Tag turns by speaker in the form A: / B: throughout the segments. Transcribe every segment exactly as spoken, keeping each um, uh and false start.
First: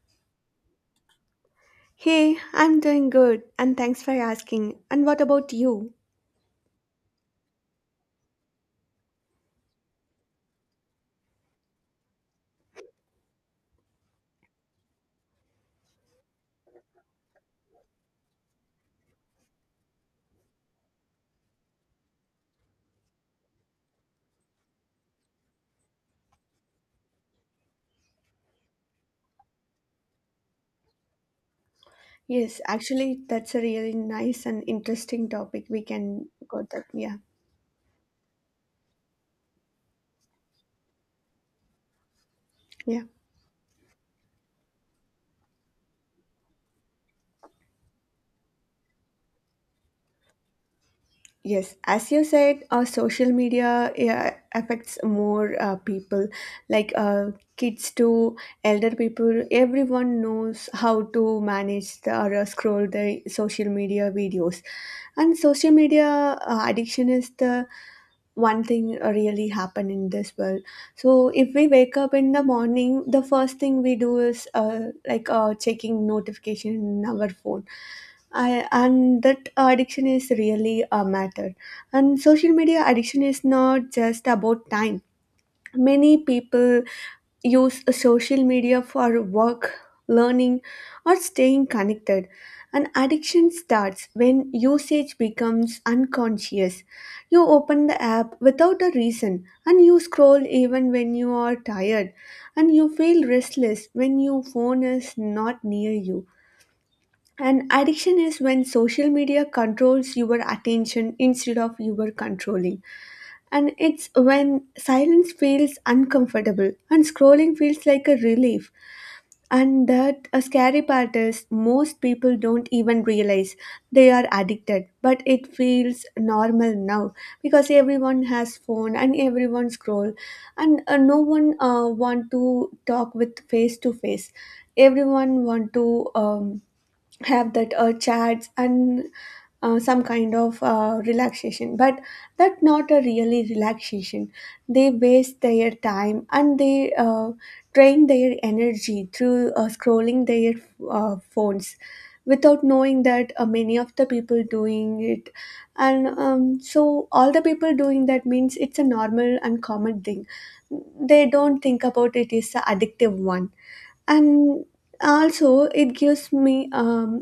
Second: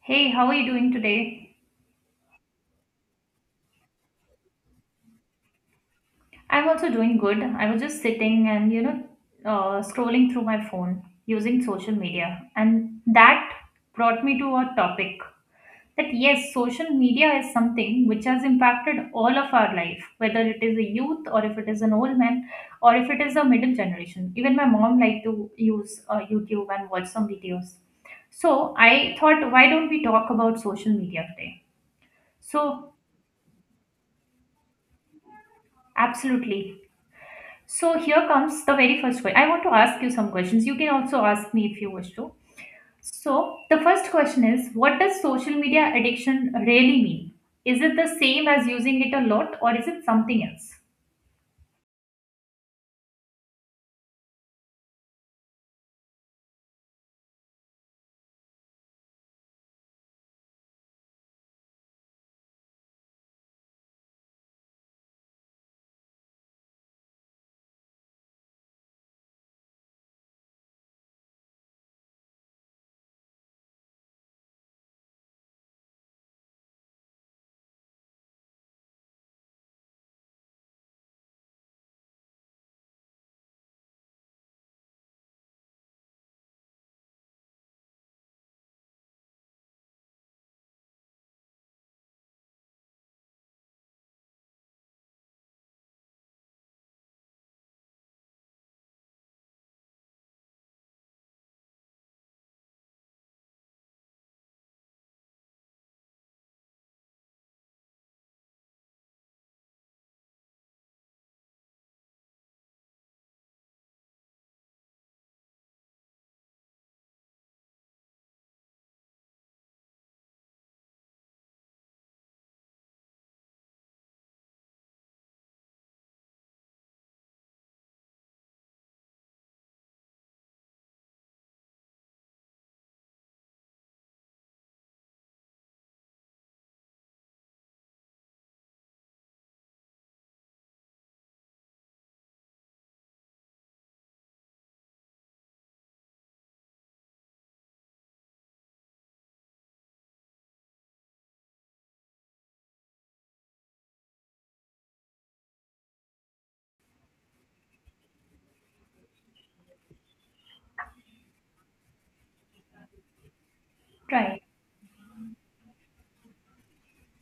A: Hey, how are you doing today?
B: Hey, I'm doing good, and thanks for asking. And what about you?
A: I'm also doing good. I was just sitting and, you know, uh, scrolling through my phone using social media. And that brought me to a topic that, yes, social media is something which has impacted all of our life, whether it is a youth or if it is an old man or if it is a middle generation. Even my mom liked to use uh, YouTube and watch some videos. So I thought, why don't we talk about social media today?
B: Yes,
A: So,
B: actually, that's a really nice and interesting topic. We can go
A: absolutely.
B: that. Yeah,
A: So here comes the very first question. I want to ask you some questions. You can also ask me if you wish to.
B: yeah.
A: So the first question is, what does social media addiction really mean? Is it the same as using it a lot or is it something else?
B: Yes, as you said, uh, social media, yeah, affects more uh, people, like uh, kids to elder people. Everyone knows how to manage the, or uh, scroll the social media videos, and social media uh, addiction is the one thing really happen in this world. So if we wake up in the morning, the first thing we do is uh, like uh, checking notification in our phone. I, and that addiction is really a matter, and social media addiction is not just about time. Many people use social media for work, learning, or staying connected. An addiction starts when usage becomes unconscious. You open the app without a reason and you scroll even when you are tired, and you feel restless when your phone is not near you. And addiction is when social media controls your attention instead of your controlling. And it's when silence feels uncomfortable and scrolling feels like a relief. And that a scary part is most people don't even realize they are addicted, but it feels normal now because everyone has phone and everyone scroll, and uh, no one uh, want to talk with face to face. Everyone want to um, have that uh, chats and uh, some kind of uh, relaxation, but that not a really relaxation. They waste their time and they uh, drain their energy through uh, scrolling their uh, phones without knowing that, uh, many of the people doing it. And um, so all the people doing that means it's a normal and common thing. They don't think about it is a addictive one.
A: Right.
B: And also it gives me um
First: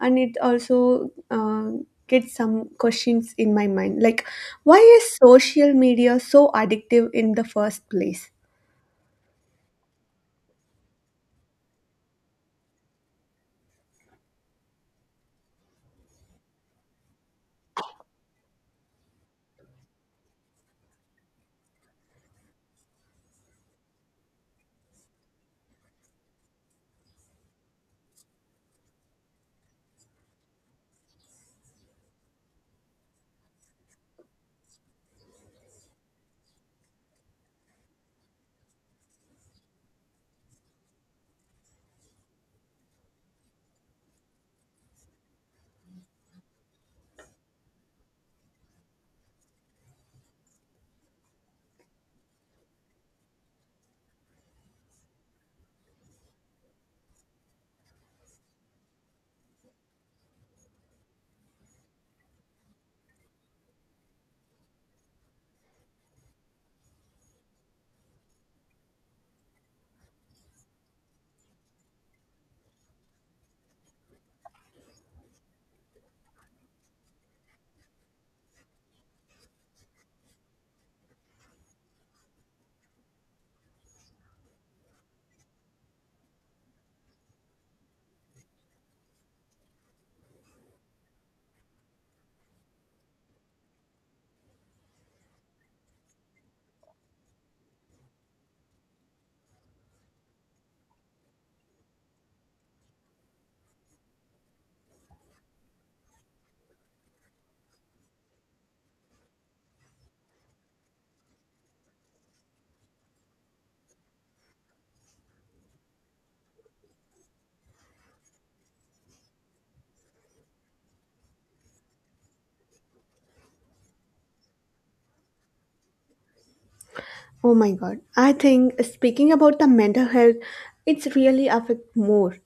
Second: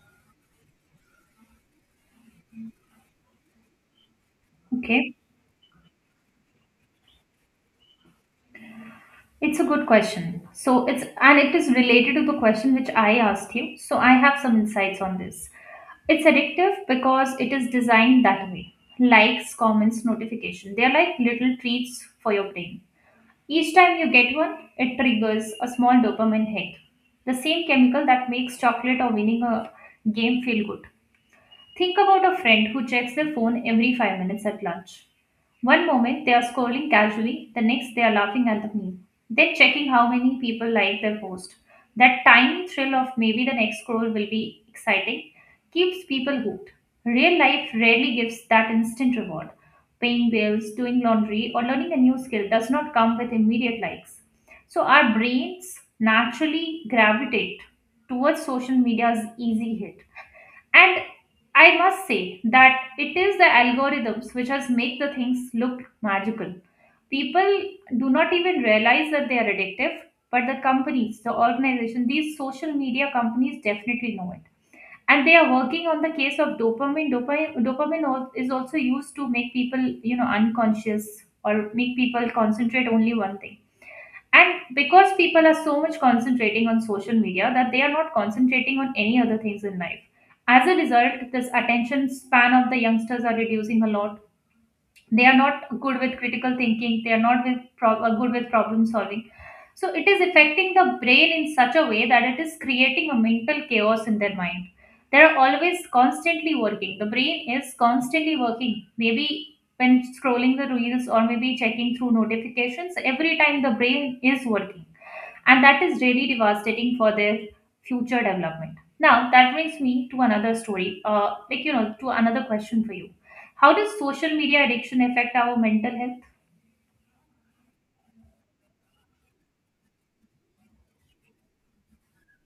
B: and it also uh, gets some questions in my mind, like why
A: Okay.
B: is social media so addictive in the first place?
A: It's a good question. So it's and it is related to the question which I asked you. So I have some insights on this. It's addictive because it is designed that way. Likes, comments, notification. They are like little treats for your brain. Each time you get one, it triggers a small dopamine hit, the same chemical that makes chocolate or winning a game feel good. Think about a friend who checks their phone every five minutes at lunch. One moment they are scrolling casually, the next they are laughing at the meme, then checking how many people like their post. That tiny thrill of maybe the next scroll will be exciting keeps people hooked. Real life rarely gives that instant reward. Paying bills, doing laundry, or learning a new skill does not come with immediate likes. So our brains naturally gravitate towards social media's easy hit. And I must say that it is the algorithms which has make the things look magical. People do not even realize that they are addictive, but the companies, the organization, these social media companies definitely know it. And they are working on the case of dopamine. Dopamine, dopamine al- is also used to make people, you know, unconscious or make people concentrate only one thing, and because people are so much concentrating on social media that they are not concentrating on any other things in life. As a result, this attention span of the youngsters are reducing a lot. They are not good with critical thinking, they are not with pro- uh, good with problem solving. So it is affecting the brain in such a way that it is creating a mental chaos in their mind. They are always constantly working, the brain is constantly working, maybe when scrolling the reels or maybe checking through notifications. Every time the brain is working, and that is really devastating for their future development. Now that brings me to another story uh, like you know to another question for you: how does social media addiction affect our mental health?
B: Oh my god, I think speaking about the mental health, it's really affect more.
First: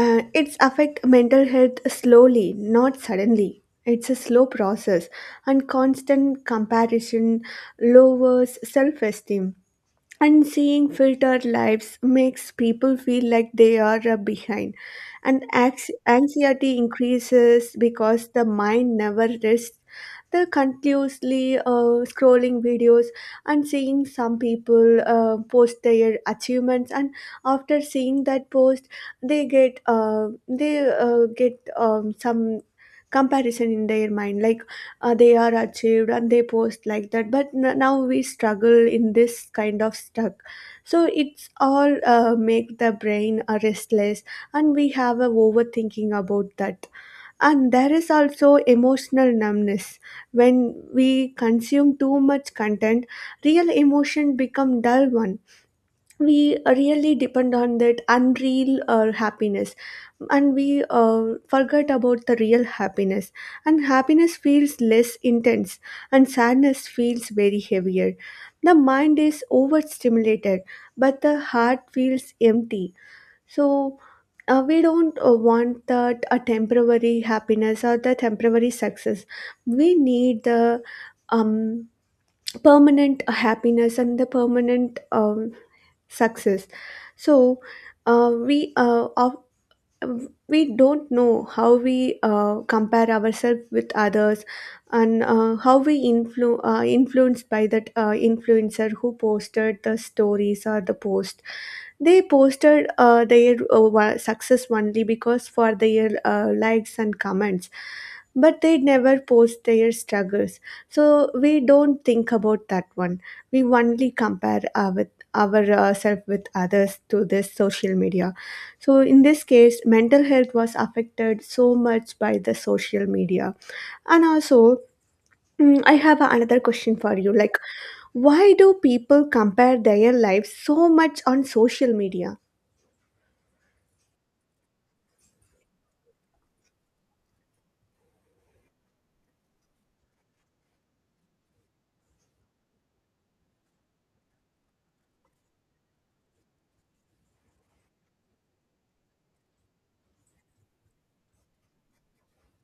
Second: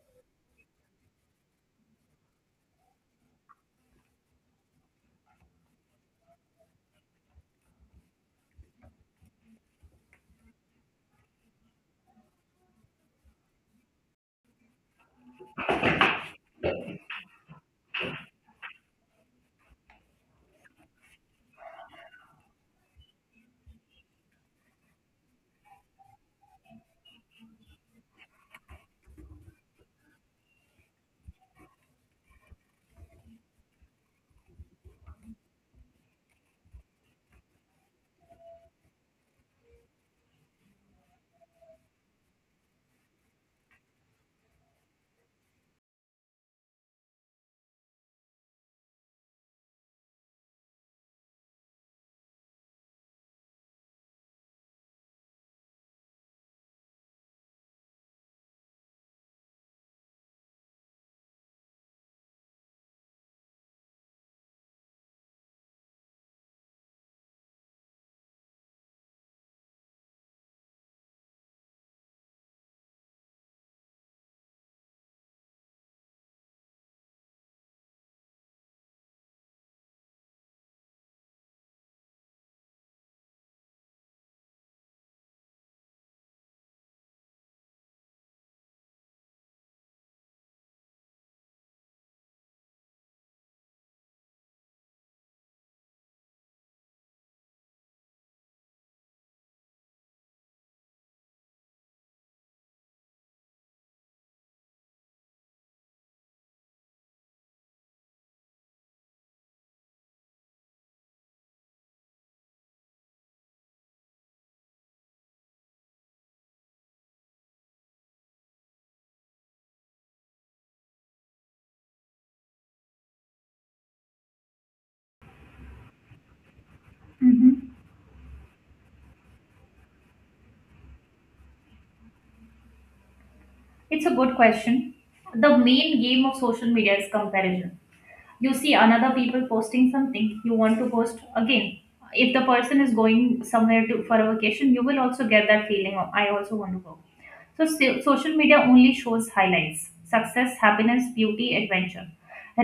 B: uh, It's affect mental health slowly, not suddenly. It's a slow process, and constant comparison lowers self-esteem, and seeing filtered lives makes people feel like they are uh, behind, and ax- anxiety increases because the mind never rests, the continuously uh, scrolling videos and seeing some people uh, post their achievements. And after seeing that post, they get uh, they uh, get um, some comparison in their mind, like uh, they are achieved and they post like that, but n- now we struggle in this kind of stuck. So it's all uh, make the brain uh, restless, and we have a overthinking about that. And there is also emotional numbness. When we consume too much content, real emotion become dull one. We really depend on that unreal or happiness, and we uh, forget about the real happiness. And happiness feels less intense and sadness feels very heavier. The mind is overstimulated but the heart feels empty. So uh, we don't uh, want that a temporary happiness or the temporary success. We need the um, permanent happiness and the permanent um, success. So uh, we uh, of we don't know how we uh, compare ourselves with others, and uh, how we influ- uh, influenced by that uh, influencer who posted the stories or the post. They posted uh, their uh, wa- success only because for their uh, likes and comments, but they never post their struggles. So we don't think about that one. We only compare uh, with ourselves with others to this social media. So in this case, mental health was affected so much by the social media, and also. Mm, I have another question for you. Like,
A: Hmm.
B: why do people compare their lives so much on social media?
A: It's a good question. The main game of social media is comparison. You see another people posting something, you want to post again. If the person is going somewhere to for a vacation, you will also get that feeling of I also want to go. So, so social media only shows highlights: success, happiness, beauty, adventure,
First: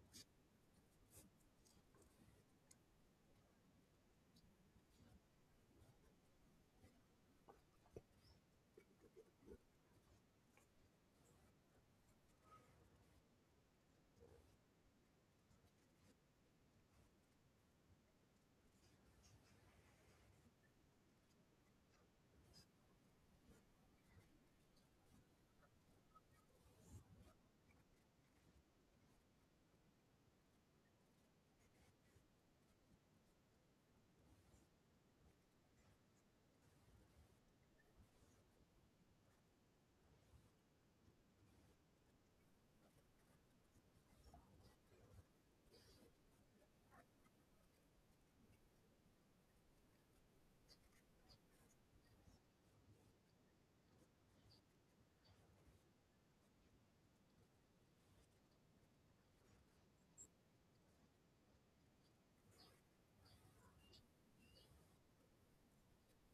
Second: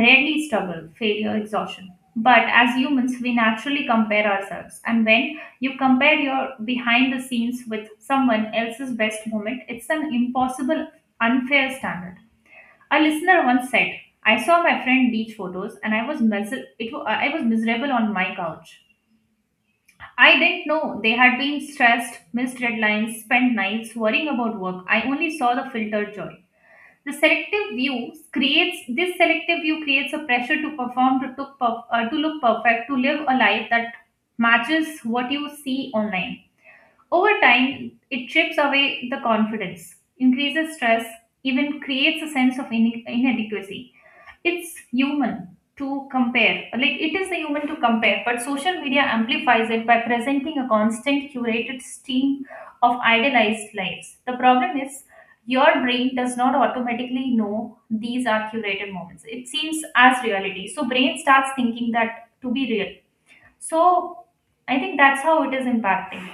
A: rarely struggle, failure, exhaustion. But as humans we naturally compare ourselves, and when you compare your behind the scenes with someone else's best moment, it's an impossible, unfair standard. A listener once said, "I saw my friend beach photos, and I was mis- it wa- I was miserable on my couch. I didn't know they had been stressed, missed deadlines, spent nights worrying about work. I only saw the filtered joy." The selective view creates this selective view creates a pressure to perform, to took perf- uh, to look perfect, to live a life that matches what you see online. Over time, it chips away the confidence, increases stress, even creates a sense of ine- inadequacy. It's human to compare, like it is the human to compare, but social media amplifies it by presenting a constant curated stream of idealized lives. The problem is, your brain does not automatically know these are curated moments. It seems as reality, so brain starts thinking that to be real. So I think that's how it is impacting.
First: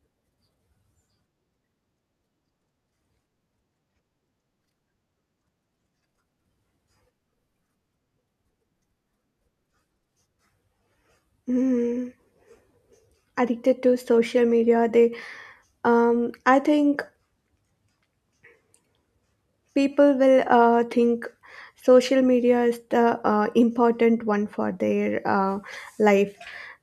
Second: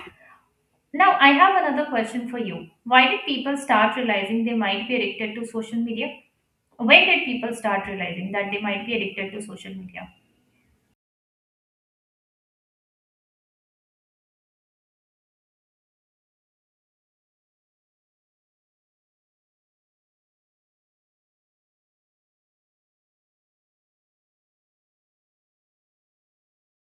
A: Now, I have another question for you. Why did people start realizing they might be addicted to social media? When did people start realizing that they might be addicted to social media?
B: Mm, addicted to social media they um, I think people will uh, think social media is the uh, important one for their uh, life,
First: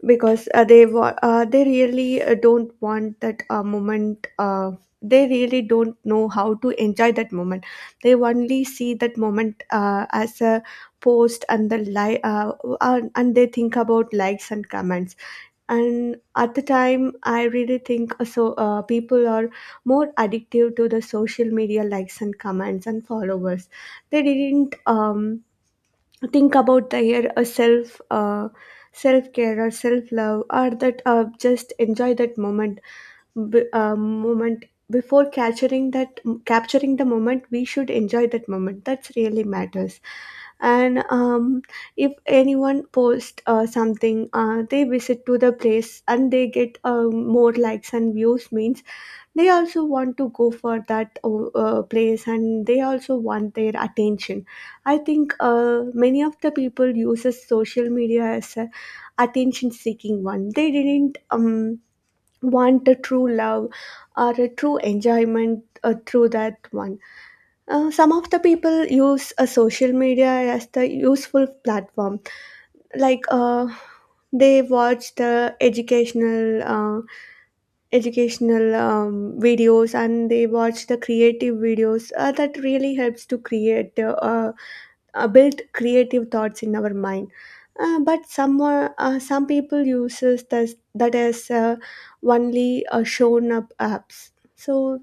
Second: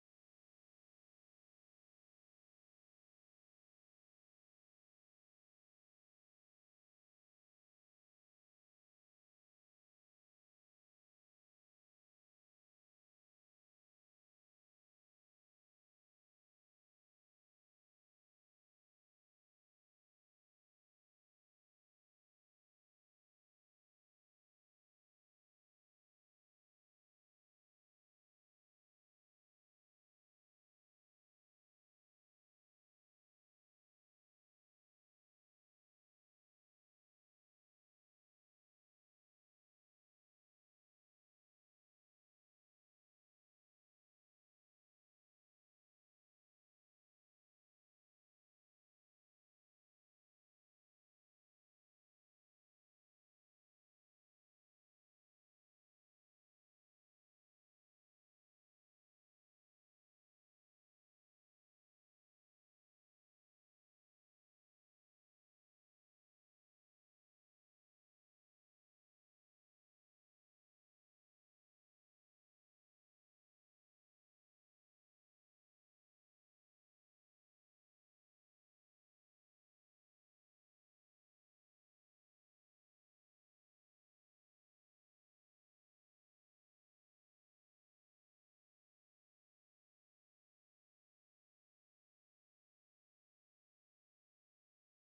B: because uh, they wa- uh, they really uh, don't want that uh, moment. Uh, they really don't know how to enjoy that moment. They only see that moment uh, as a post and the li- uh, uh, and they think about likes and comments. And at the time I really think, uh, so uh, people are more addictive to the social media likes and comments and followers. They didn't um, think about their uh, self uh, self care or self love or that uh, just enjoy that moment. B- uh, moment before capturing that, capturing the moment, we should enjoy that moment. That's really matters. And um, if anyone post uh, something, uh, they visit to the place and they get uh, more likes and views means they also want to go for that uh, uh, place, and they also want their attention. I think uh, many of the people uses social media as a attention seeking one. They didn't um, want a true love or a true enjoyment uh, through that one. Uh, some of the people use a social media as the useful platform, like uh, they watch the educational uh, educational um, videos, and they watch the creative videos. Uh, that really helps to create uh, uh, build creative thoughts in our mind. Uh, but some uh, uh, some people uses this, that as uh, only uh, shown up apps. So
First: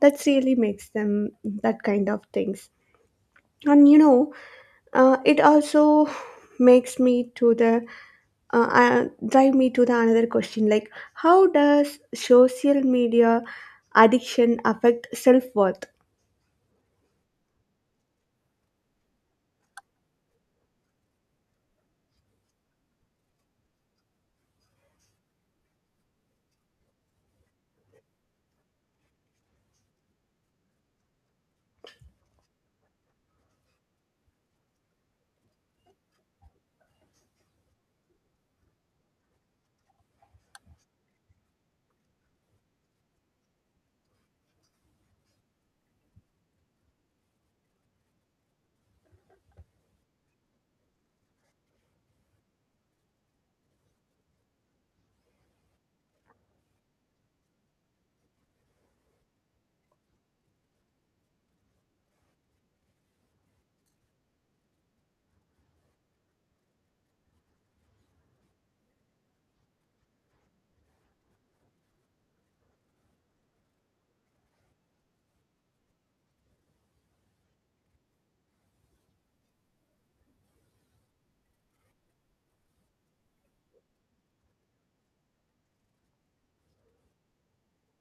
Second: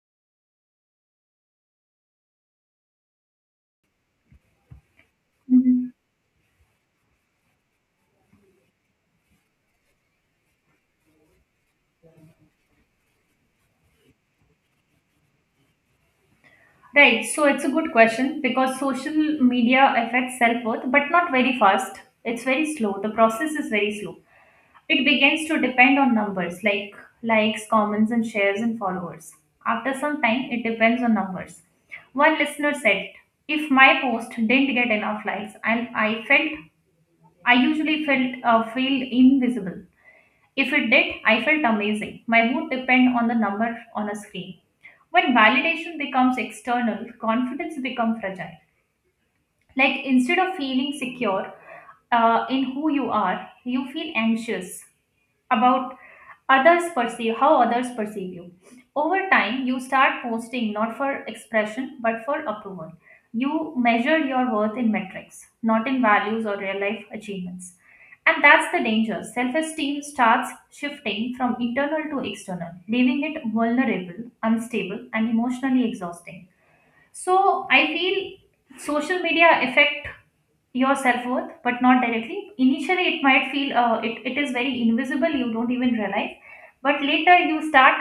B: that's really makes them that kind of things. And you know, uh, it
A: Mhm.
B: also makes me to the uh, uh, drive me to the another question, like how does social media addiction affect self-worth?
A: Right, so it's a good question, because social media affects self worth, but not very fast. It's very slow. The process is very slow. It begins to depend on numbers like likes, comments, and shares and followers. After some time, it depends on numbers. One listener said, if my post didn't get enough likes, and I felt I usually felt uh, feel invisible. If it did, I felt amazing. My mood depend on the number on a screen. When validation becomes external, confidence becomes fragile. Like instead of feeling secure uh, in who you are, you feel anxious about others perceive how others perceive you. Over time you start posting not for expression but for approval. You measure your worth in metrics, not in values or real life achievements. And that's the danger: self esteem starts shifting from internal to external, leaving it vulnerable, unstable, and emotionally exhausting. So I feel social media affect your self-worth, but not directly. Initially, it might feel uh, it, it is very invisible. You don't even realize. But later you start,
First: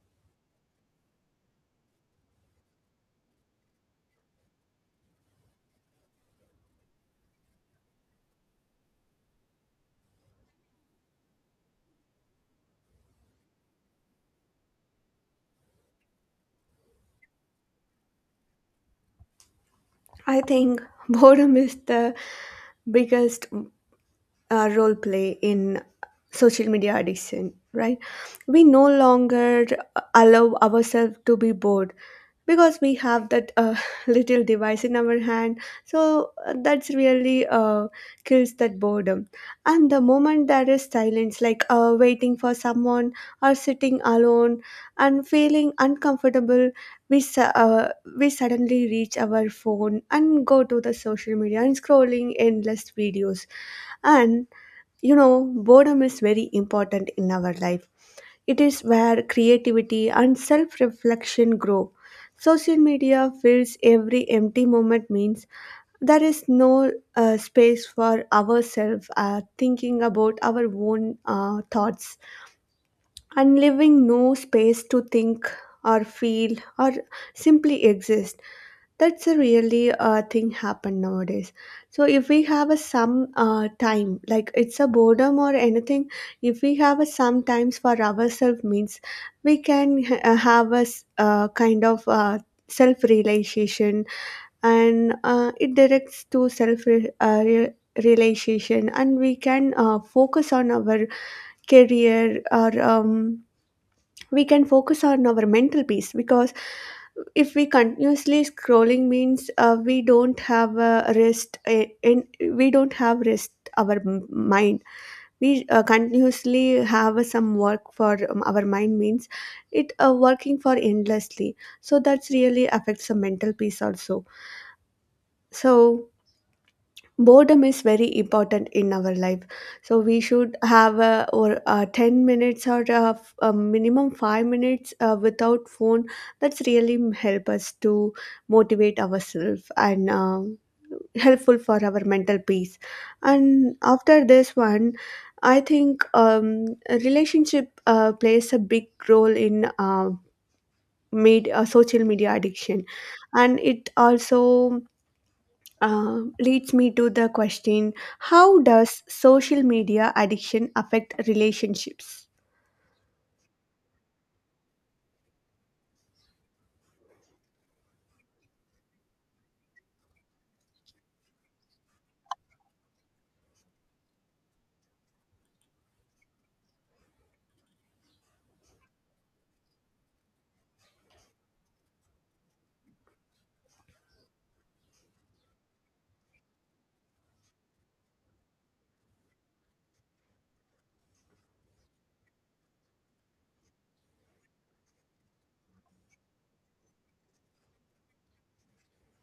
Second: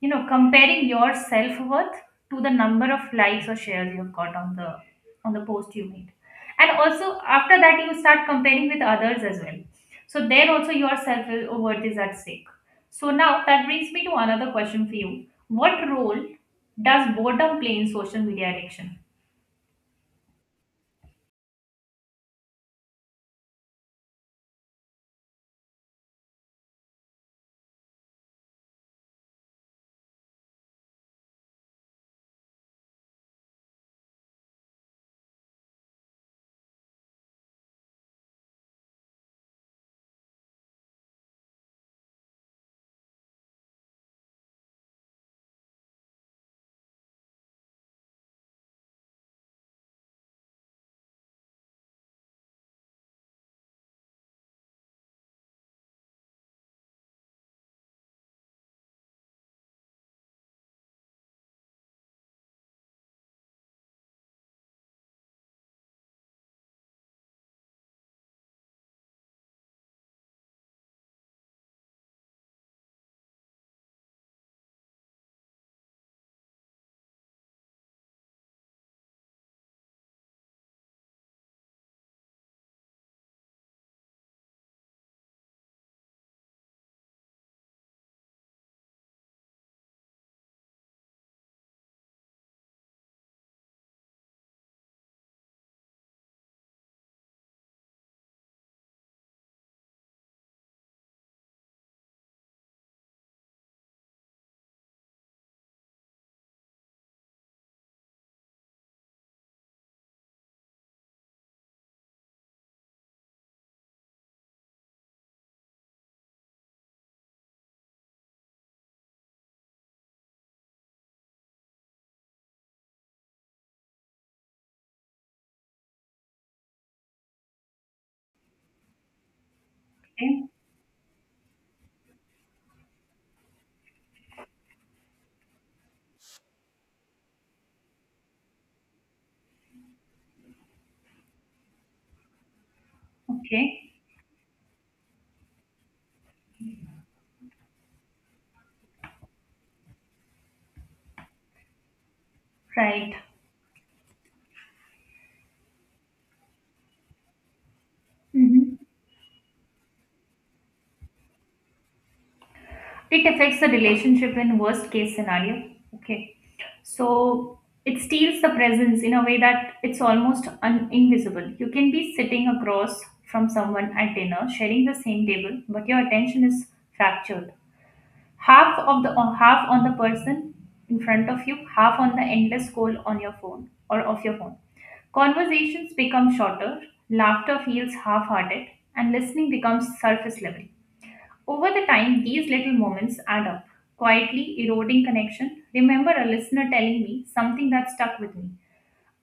A: you know, comparing your self-worth to the number of likes or shares you've got on the on the post you made. And also after that, you start comparing with others as well. So there also your self-worth is at stake. So now that brings me to another question for you. What role does boredom play in social media addiction?
B: I think boredom is the biggest uh, role play in social media addiction, right? We no longer allow ourselves to be bored because we have that uh, little device in our hand. So uh, that's really uh, kills that boredom. And the moment there is silence, like uh, waiting for someone or sitting alone and feeling uncomfortable, we su- uh, we suddenly reach our phone and go to the social media and scrolling endless videos. And you know, boredom is very important in our life. It is where creativity and self reflection grow. Social media fills every empty moment, means there is no uh, space for ourselves uh, thinking about our own uh, thoughts, and leaving no space to think or feel or simply exist. That's a really uh, thing happen nowadays. So if we have a some uh, time, like it's a boredom or anything, if we have a some times for ourselves means we can h- uh, have a s- uh, kind of uh, self realization. And uh, it directs to self re- uh, re- realization, and we can uh, focus on our career or um, we can focus on our mental peace. Because if we continuously scrolling means, uh, we don't have a rest uh, in we don't have rest our m- mind. We uh, continuously have some work for um, our mind means it uh, working for endlessly. So that's really affects the mental peace also. So boredom is very important in our life. So we
A: Okay.
B: should have a, or uh ten minutes or a, f- a minimum five minutes uh, without phone. That's really m- help us to motivate ourselves and um helpful for our mental peace.
A: Okay.
B: And after this one, I think um, a relationship uh, plays a big role in uh, made uh, social media addiction.
A: Right.
B: And it also um, leads me to the question, how
A: Hmm.
B: does social media addiction affect relationships?
A: It affects the relationship in worst case scenario. Okay. So it steals the presence in a way that it's almost un- invisible. You can be sitting across from someone at dinner, sharing the same table, but your attention is fractured. Half of the or half on the person in front of you, half on the endless scroll on your phone or of your phone. Conversations become shorter, laughter feels half hearted, and listening becomes surface level. Over the time, these little moments add up, quietly eroding connection. Remember a listener telling me something that stuck with me.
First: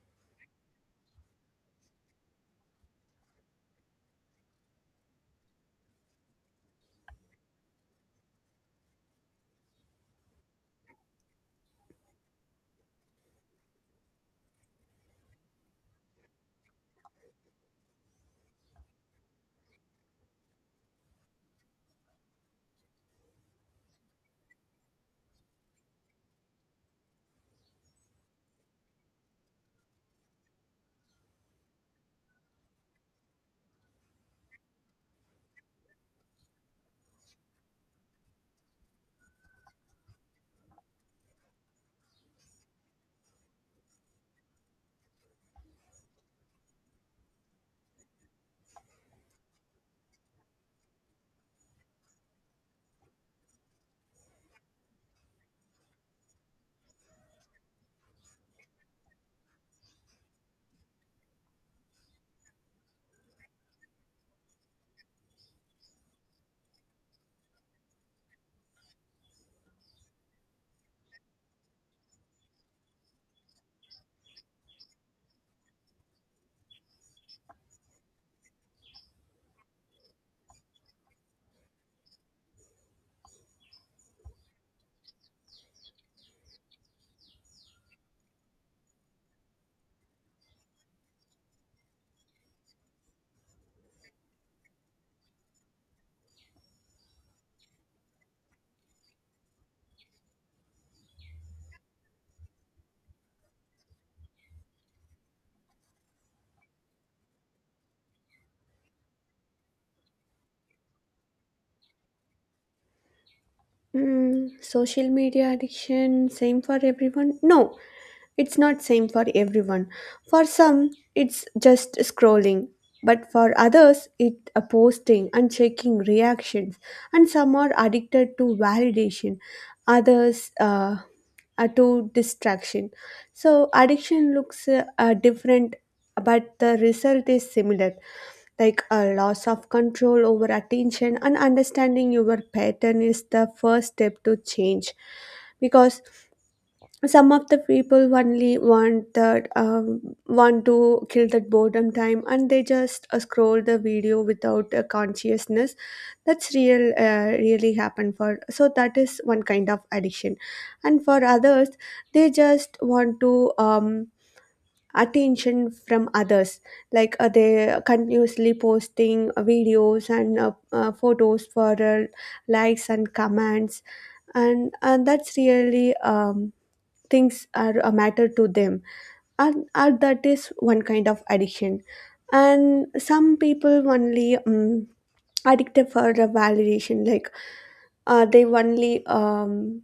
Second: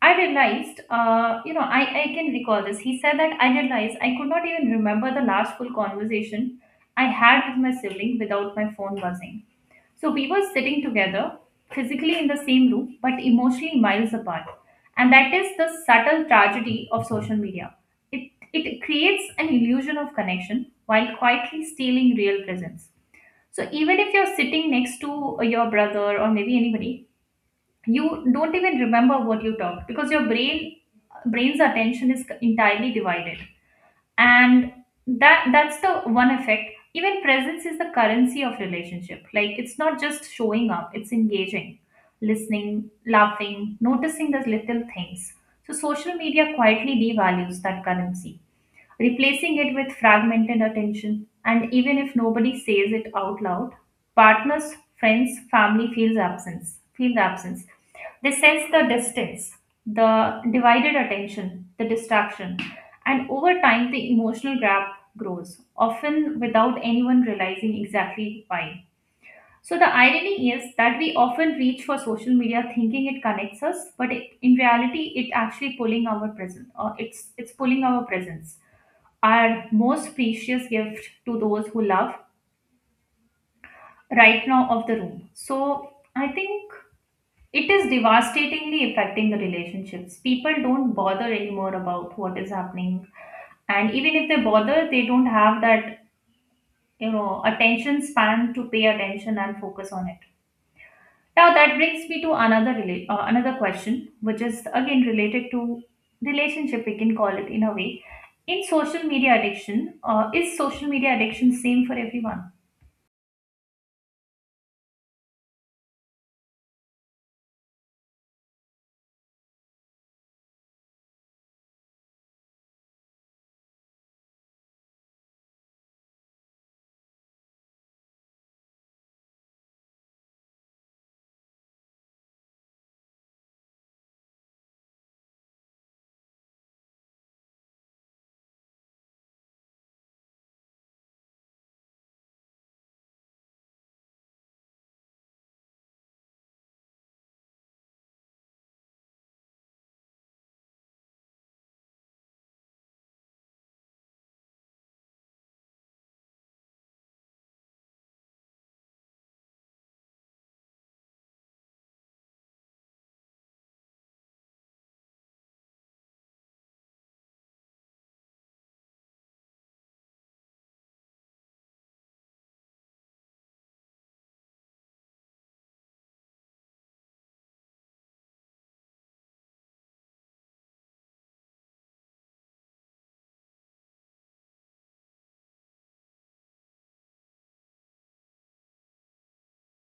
A: I realized, uh, you know, I, I can recall this. He said that I realized I could not even remember the last full conversation I had with my sibling without my phone buzzing. So we were sitting together, physically in the same room, but emotionally miles apart. And that is the subtle tragedy of social media. It, it creates an illusion of connection while quietly stealing real presence. So even if you're sitting next to your brother or maybe anybody, you don't even remember what you talk because your brain brain's attention is entirely divided, and that that's the one effect. Even presence is the currency of relationship, like it's not just showing up, it's engaging, listening, laughing, noticing the little things. So social media quietly devalues that currency, replacing it with fragmented attention. And even if nobody says it out loud, partners, friends, family feels absence, feel the absence. They sense the distance, the divided attention, the distraction. And over time, the emotional gap grows, often without anyone realizing exactly why. So the irony is that we often reach for social media thinking it connects us, but it, in reality, it actually pulling our presence. Uh, it's it's pulling our presence, our most precious gift to those who love right now of the room. So I think it is devastatingly affecting the relationships. People don't bother anymore about what is happening, and even if they bother, they don't have that, you know, attention span to pay attention and focus on it. Now that brings me to another rela- uh, another question, which is again related to relationship. We can call it in a way. In social media addiction, uh, is social media addiction same for everyone?
B: Hmm, social media addiction same for everyone? No, it's not same for everyone. For some, it's just scrolling, but for others, it uh, posting and checking reactions. And some are addicted to validation, others uh, uh, to distraction. So addiction looks uh, uh, different, but the result is similar, like a loss of control over attention, and understanding your pattern is the first step to change. Because some of the people only want that um, want to kill that boredom time, and they just uh, scroll the video without a consciousness that's real uh, really happened for so that is one kind of addiction. And for others, they just want to um attention from others, like uh, they continuously posting videos and uh, uh, photos for uh, likes and comments. And and that's really um things are a matter to them. And, and that is one kind of addiction. And some people only um, addicted for the validation, like uh, they only um,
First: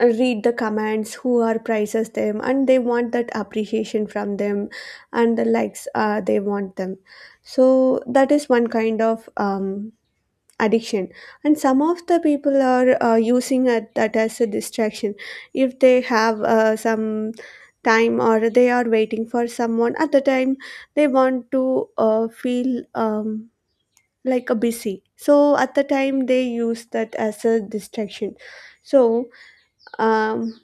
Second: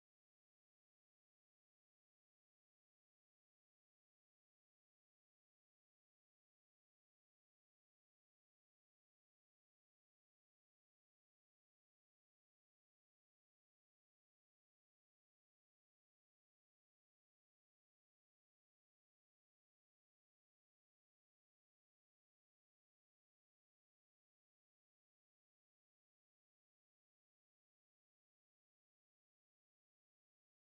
B: read the comments who are praises them, and they want that appreciation from them. And the likes, uh, they want them. So that is one kind of um, addiction. And some of the people are uh, using it, that as a distraction. If they have uh, some time, or they are waiting for someone at the time, they want to uh, feel um, like a busy, so at the time they use that as a distraction. so um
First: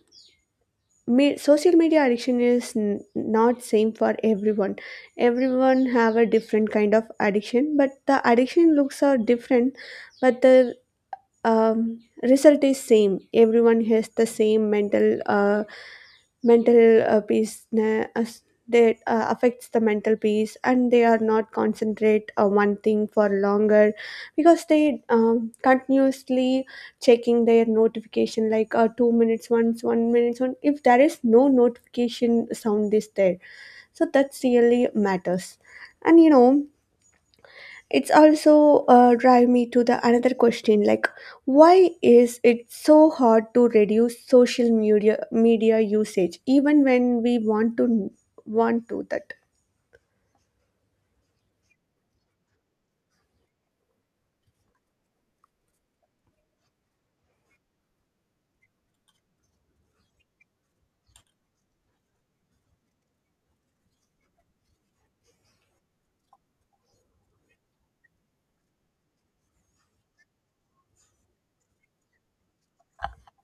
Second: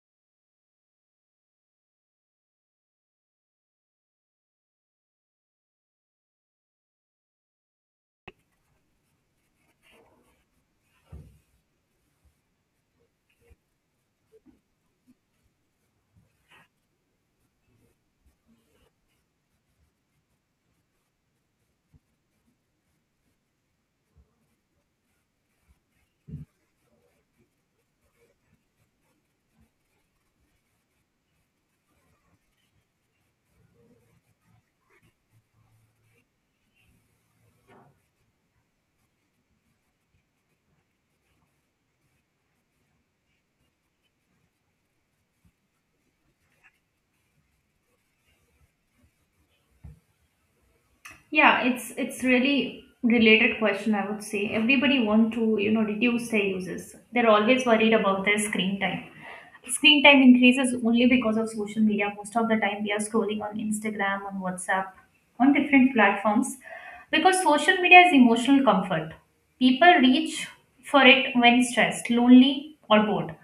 B: me- Social media addiction is n- not same for everyone. Everyone have a different kind of addiction, but the addiction looks are different. But the um, result is same. Everyone has the same mental uh, mental uh, peace. Na- as- that uh, affects the mental peace, and they are not concentrate on one thing for longer, because they um, continuously checking their notification, like uh, two minutes once, one minutes one, if there is no notification sound is there. So that's really matters. And you know, it's also uh, drive me to the another question, like why is it so hard to reduce social media media usage even when we want to want to that.
A: Yeah, it's it's really related question, I would say. Everybody want to, you know, reduce their uses. They're always worried about their screen time. Screen time increases only because of social media. Most of the time we are scrolling on Instagram, on WhatsApp, on different platforms. Because social media is emotional comfort. People reach for it when stressed, lonely, or bored.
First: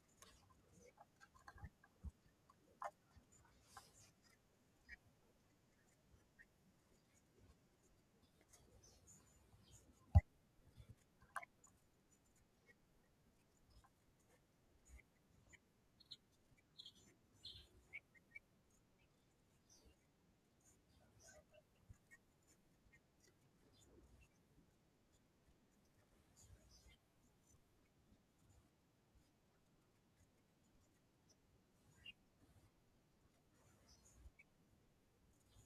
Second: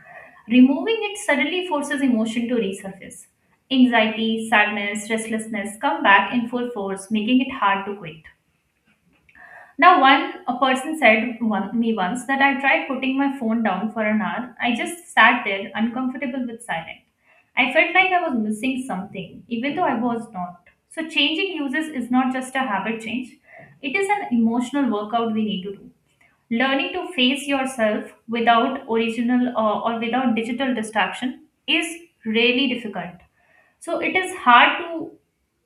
A: Removing it suddenly forces emotion to resurface. Anxiety, sadness, restlessness come back in full force, making it hard to quit. Now, one a person said one, me once that I tried putting my phone down for an hour. I just sat there, uncomfortable with silence. I felt like I was missing something, even though I was not. So, changing uses is not just a habit change; it is an emotional workout we need to do. Learning to face yourself without original uh, or without digital distraction is really difficult. So it is hard to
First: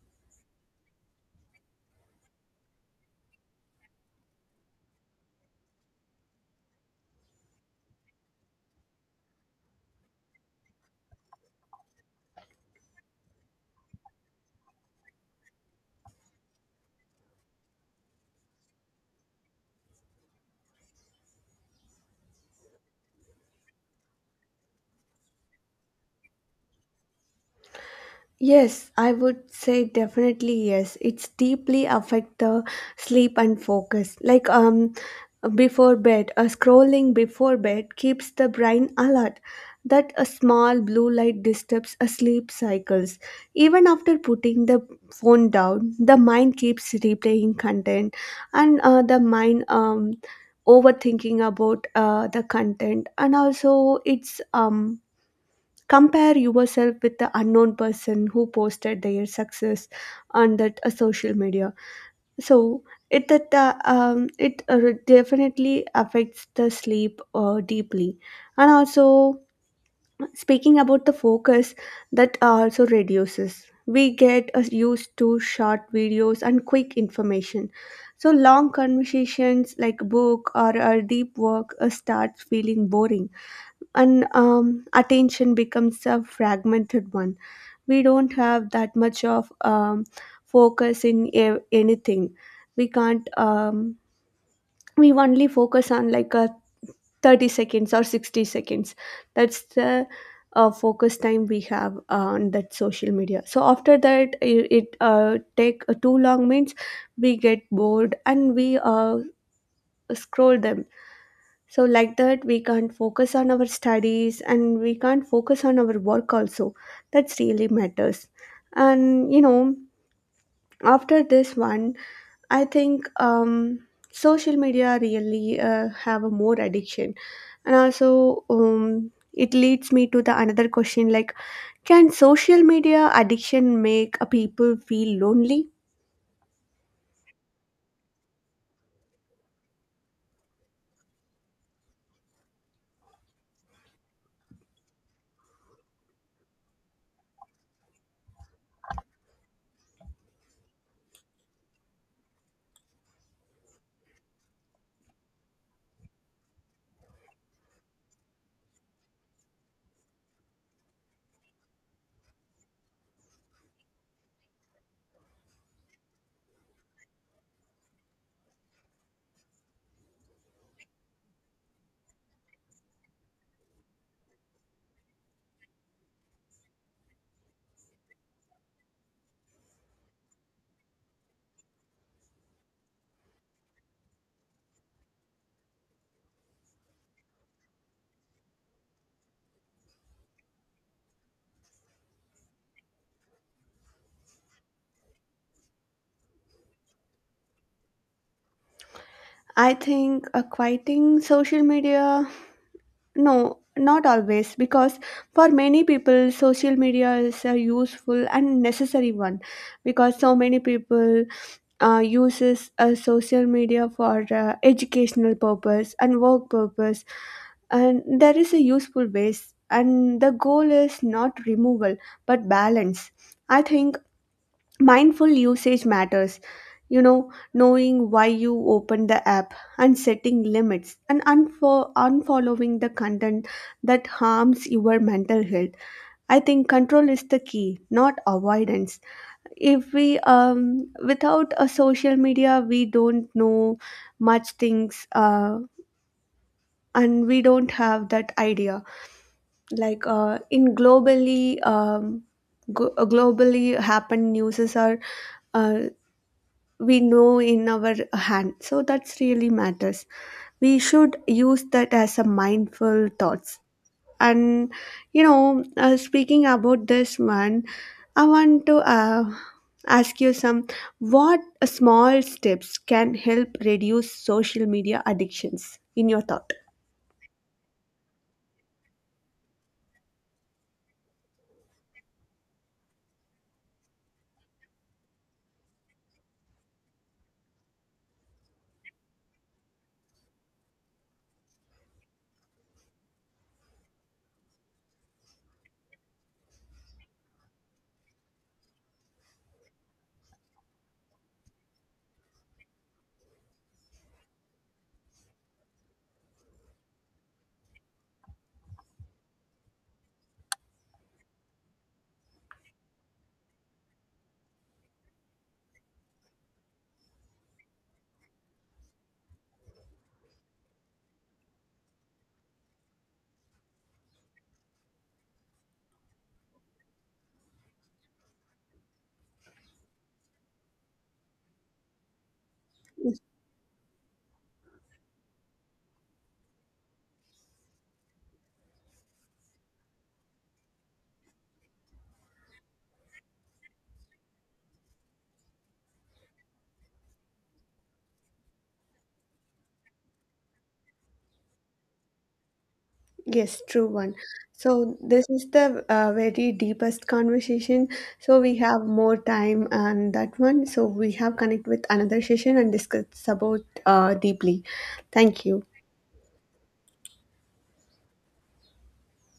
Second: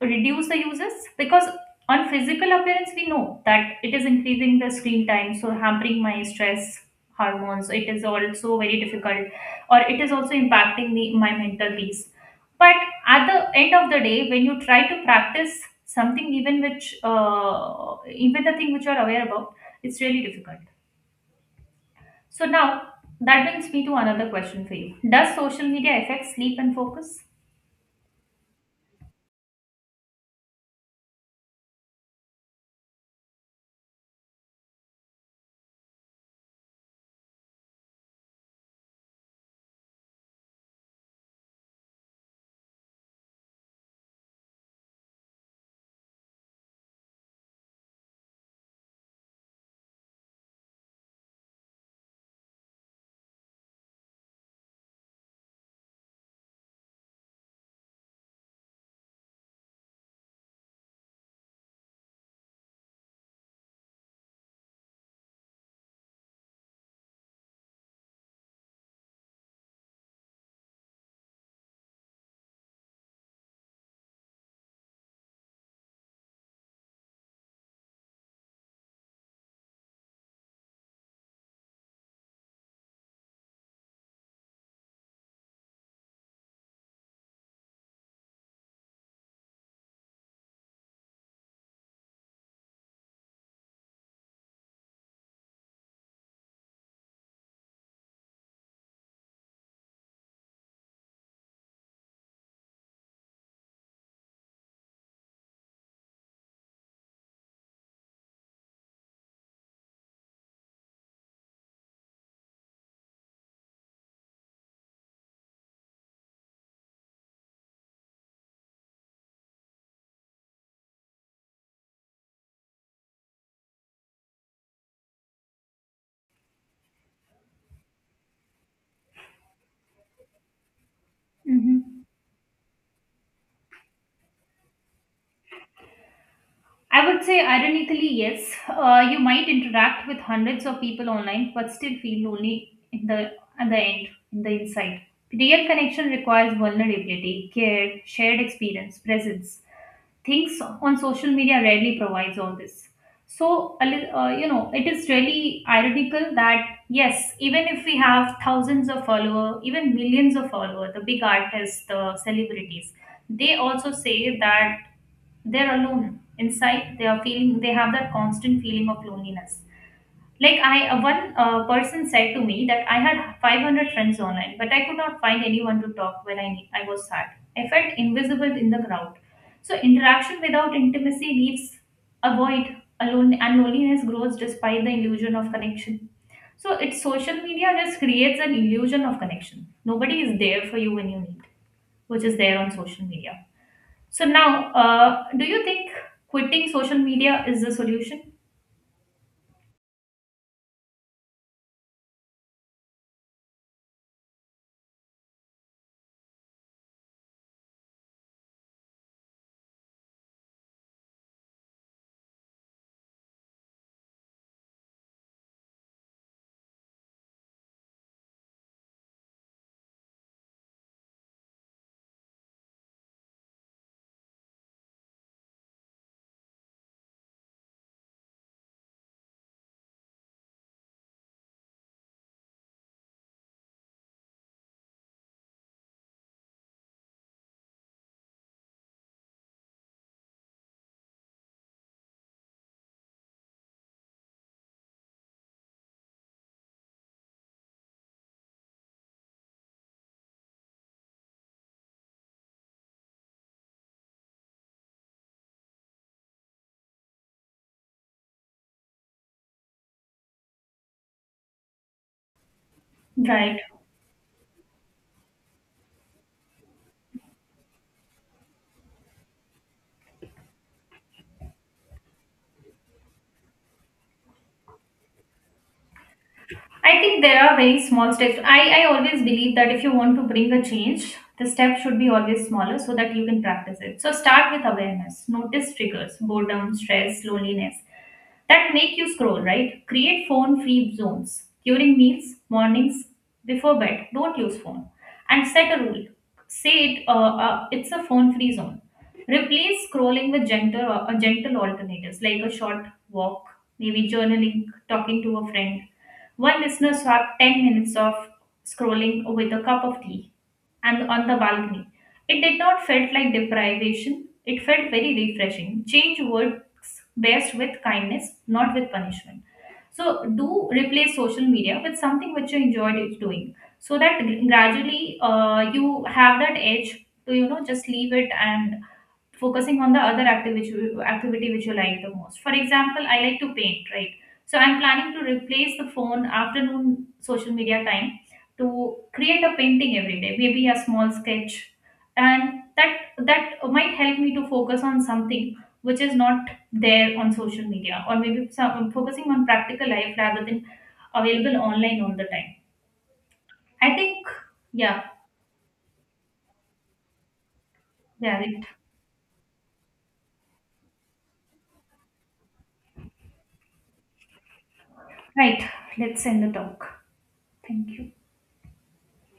A: reduce the uses because on physical appearance we know that it is increasing the screen time, so hampering my stress hormones, it is also very difficult, or it is also impacting me, my mental peace. But at the end of the day, when you try to practice something, even which uh, even the thing which you are aware about, it's really difficult. So now that brings me to another question for you. Does social media affect sleep and focus?
B: Yes, I would say definitely yes. It's deeply affect the sleep and focus. Like um before bed, a scrolling before bed keeps the brain alert. That a small blue light disturbs a sleep cycles. Even after putting the phone down, the mind keeps replaying content, and uh, the mind um overthinking about uh, the content. And also it's um compare yourself with the unknown person who posted their success on that uh, social media. So it that uh, um, it uh, definitely affects the sleep uh, deeply. And also, speaking about the focus, that also reduces. We get uh, used to short videos and quick information, so long conversations like book or a deep work uh, starts feeling boring, and um, attention becomes a fragmented one. We don't have that much of um, focus in a- anything. We can't. Um, we only focus on like a thirty seconds or sixty seconds. That's the uh, focus time we have on that social media. So after that, it, it uh, take uh, too long means we get bored and we uh, scroll them. So, like that, we can't focus on our studies, and we can't focus on our work also. That's really matters. And you know, after this one, I think um, social media really uh, have a more addiction, and also um, it leads me to the another question, like
A: hmm
B: can social media addiction make a people feel lonely?
A: I would say, ironically, yes. Uh, you might interact with hundreds of people online, but still feel lonely in the at the end, in the inside. Real connection requires vulnerability, care, shared experience, presence. Things on social media rarely provides all this. So a lit- uh, you know, it is really ironical that yes, even if we have thousands of followers, even millions of followers, the big artists, the celebrities, they also say that they're alone inside, they are feeling, they have that constant feeling of loneliness. Like I, uh, one uh, person said to me that I had five hundred friends online, but I could not find anyone to talk when I ne- I was sad. I felt invisible in the crowd. So interaction without intimacy leaves a void, alone, and loneliness grows despite the illusion of connection. So it's, social media just creates an illusion of connection. Nobody is there for you when you need, which is there on social media. So now, uh, do you think quitting social media is the solution?
B: I think uh, quieting social media, no, not always, because for many people, social media is a useful and necessary one. Because so many people uh, uses uh, social media for uh, educational purpose and work purpose, and there is a useful ways. And the goal is not removal but balance. I think mindful usage matters. You know, knowing why you open the app and setting limits and unfo- unfollowing the content that harms your mental health. I think control is the key, not avoidance. If we, um, without a social media, we don't know much things, uh, and we don't have that idea. Like, uh, in globally, um, go- globally happen news are uh. we know in our hand, so that's really matters. We should use that as a mindful thoughts.
A: Right.
B: And you know, uh, speaking about this one, I want to uh, ask you some what small steps can help reduce social media addictions in your thought.
A: I think there are very small steps. I, I always believe that if you want to bring a change, the step should be always smaller so that you can practice it. So start with awareness. Notice triggers, boredom, stress, loneliness that make you scroll, right? Create phone free zones during meals, mornings, before bed. Don't use phone. And set a rule. Say it, uh, uh, it's a phone free zone. Replace scrolling with gentle, uh, gentle alternatives like a short walk, maybe journaling, talking to a friend. One listener swapped ten minutes of scrolling with a cup of tea and on the balcony. It did not felt like deprivation. It felt very refreshing. Change works best with kindness, not with punishment. So do replace social media with something which you enjoyed doing, so that gradually uh, you have that edge to, you know, just leave it and focusing on the other activity activity which you like the most. For example, I like to paint, right? So I'm planning to replace the phone afternoon social media time to create a painting every day, maybe a small sketch, and that that might help me to focus on something which is not there on social media, or maybe some, focusing on practical life rather than available online all the time.
B: Yes, true
A: I
B: one.
A: think,
B: So
A: yeah.
B: this is the uh, very deepest conversation.
A: yeah
B: So we
A: right
B: have more time on that one. So we have connect with another session and discuss about uh, deeply. Thank
A: right,
B: you.
A: let's end the talk. Thank you.